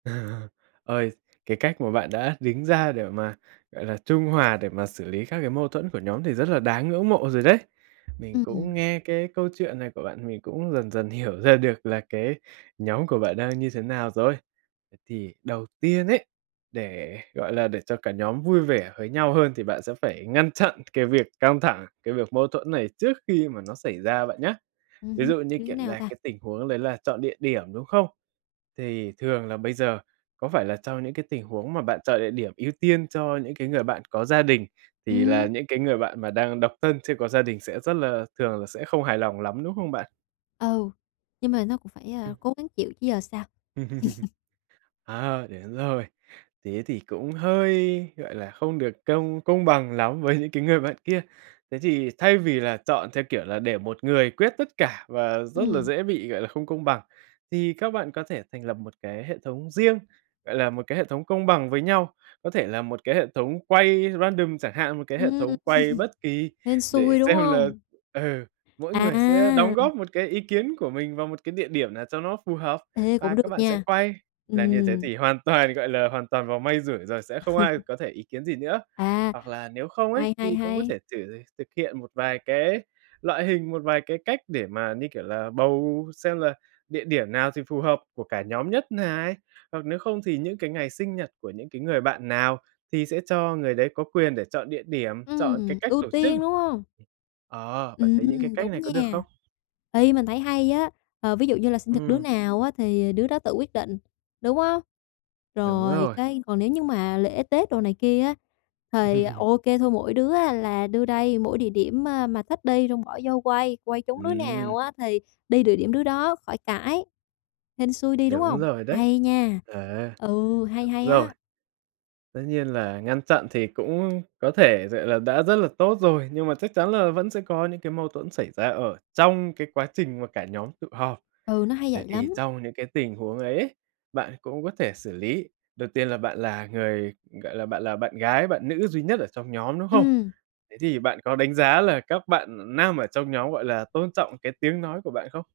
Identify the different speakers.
Speaker 1: Ơi, cái cách mà bạn đã đứng ra để mà, gọi là, trung hòa để mà xử lý các cái mâu thuẫn của nhóm thì rất là đáng ngưỡng mộ rồi đấy. Mình cũng
Speaker 2: Ừm.
Speaker 1: nghe cái câu chuyện này của bạn mình cũng dần dần hiểu ra được là cái nhóm của bạn đang như thế nào rồi. Thế thì đầu tiên ấy, để, gọi là, để cho cả nhóm vui vẻ với nhau hơn thì bạn sẽ phải ngăn chặn cái việc căng thẳng, cái việc mâu thuẫn này trước khi mà nó xảy ra bạn nhá.
Speaker 2: Ừm
Speaker 1: Ví
Speaker 2: hưm,
Speaker 1: dụ như,
Speaker 2: như thế
Speaker 1: kiểu
Speaker 2: nào
Speaker 1: là,
Speaker 2: ta?
Speaker 1: cái tình huống đấy là chọn địa điểm, đúng không? Thì thường là bây giờ có phải là trong những cái tình huống mà bạn chọn địa điểm ưu tiên cho những cái người bạn có gia đình thì là
Speaker 2: Ừm.
Speaker 1: những cái người bạn mà đang độc thân chưa có gia đình sẽ rất là thường là sẽ không hài lòng lắm, đúng không bạn?
Speaker 2: Ừ, nhưng mà nó cũng phải, a,
Speaker 1: Ừm.
Speaker 2: cố gắng chịu chứ giờ sao?
Speaker 1: Ờ, đến rồi. Thế thì cũng hơi, gọi là, không được công công bằng lắm với những cái người bạn kia. Thế thì thay vì là chọn theo, kiểu là, để một người quyết tất cả và rất là
Speaker 2: Ừm.
Speaker 1: dễ bị, gọi là, không công bằng, thì các bạn có thể thành lập một cái hệ thống riêng, gọi là, một cái hệ thống công bằng với nhau, có thể là một cái hệ thống quay random chẳng hạn, một cái hệ
Speaker 2: Ừm,
Speaker 1: thống quay bất kỳ
Speaker 2: hên
Speaker 1: để
Speaker 2: xui, đúng
Speaker 1: xem là,
Speaker 2: hông?
Speaker 1: ừ, mỗi người sẽ đóng
Speaker 2: À.
Speaker 1: góp một cái ý kiến của mình vào một cái địa điểm nào cho nó phù hợp
Speaker 2: Ê,
Speaker 1: và
Speaker 2: cũng
Speaker 1: các
Speaker 2: được
Speaker 1: bạn sẽ
Speaker 2: nha,
Speaker 1: quay. Làm như thế
Speaker 2: ừm.
Speaker 1: thì hoàn toàn, gọi là, hoàn toàn vào may rủi rồi sẽ không ai có thể ý kiến gì nữa.
Speaker 2: À,
Speaker 1: Hoặc là, nếu không ấy
Speaker 2: hay, hay,
Speaker 1: thì cũng có
Speaker 2: hay.
Speaker 1: thể thử thực hiện một vài cái loại hình, một vài cái cách để mà, như kiểu là, bầu xem là địa điểm nào thì phù hợp của cả nhóm nhất này, hoặc nếu không thì những cái ngày sinh nhật của những cái người bạn nào thì sẽ cho người đấy có quyền để chọn địa điểm, chọn cái
Speaker 2: Ừm,
Speaker 1: cách
Speaker 2: ưu
Speaker 1: tổ chức.
Speaker 2: tiên, đúng hông?
Speaker 1: Ờ, bạn thấy những cái
Speaker 2: Ừm,
Speaker 1: cách này
Speaker 2: đúng
Speaker 1: có được
Speaker 2: nha,
Speaker 1: không?
Speaker 2: ê, mình thấy hay á. Ờ, ví dụ như là sinh thật đứa
Speaker 1: Ừm.
Speaker 2: nào á thì đứa đó tự quyết định, đúng hông?
Speaker 1: Đúng
Speaker 2: Rồi,
Speaker 1: rồi.
Speaker 2: cái còn nếu như mà lễ Tết đồ này kia á, thì ô kê thôi mỗi đứa á là đưa đây mỗi địa điểm, a, mà thích đi xong bỏ vô quay, quay trúng đứa
Speaker 1: Ừm.
Speaker 2: nào á thì đi địa điểm đứa đó khỏi cãi, hên xui đi đúng
Speaker 1: Đúng
Speaker 2: hông?
Speaker 1: rồi đấy,
Speaker 2: Hay nha,
Speaker 1: ờ,
Speaker 2: ừ, hay,
Speaker 1: đúng
Speaker 2: hay
Speaker 1: rồi.
Speaker 2: á.
Speaker 1: Tất nhiên là ngăn chặn thì cũng có thể, gọi là, đã rất là tốt rồi, nhưng mà chắc chắn là vẫn sẽ có những cái mâu thuẫn xảy ra ở trong cái quá trình mà cả nhóm tụ họp.
Speaker 2: Ừ, nó hay
Speaker 1: Vậy
Speaker 2: vậy
Speaker 1: thì
Speaker 2: lắm.
Speaker 1: trong những cái tình huống ấy, bạn cũng có thể xử lý. Đầu tiên là bạn là người, gọi là, bạn là bạn gái bạn nữ duy nhất ở trong nhóm, đúng không?
Speaker 2: Ừm.
Speaker 1: Thế thì bạn có đánh giá là các bạn nam ở trong nhóm, gọi là, tôn trọng cái tiếng nói của bạn không?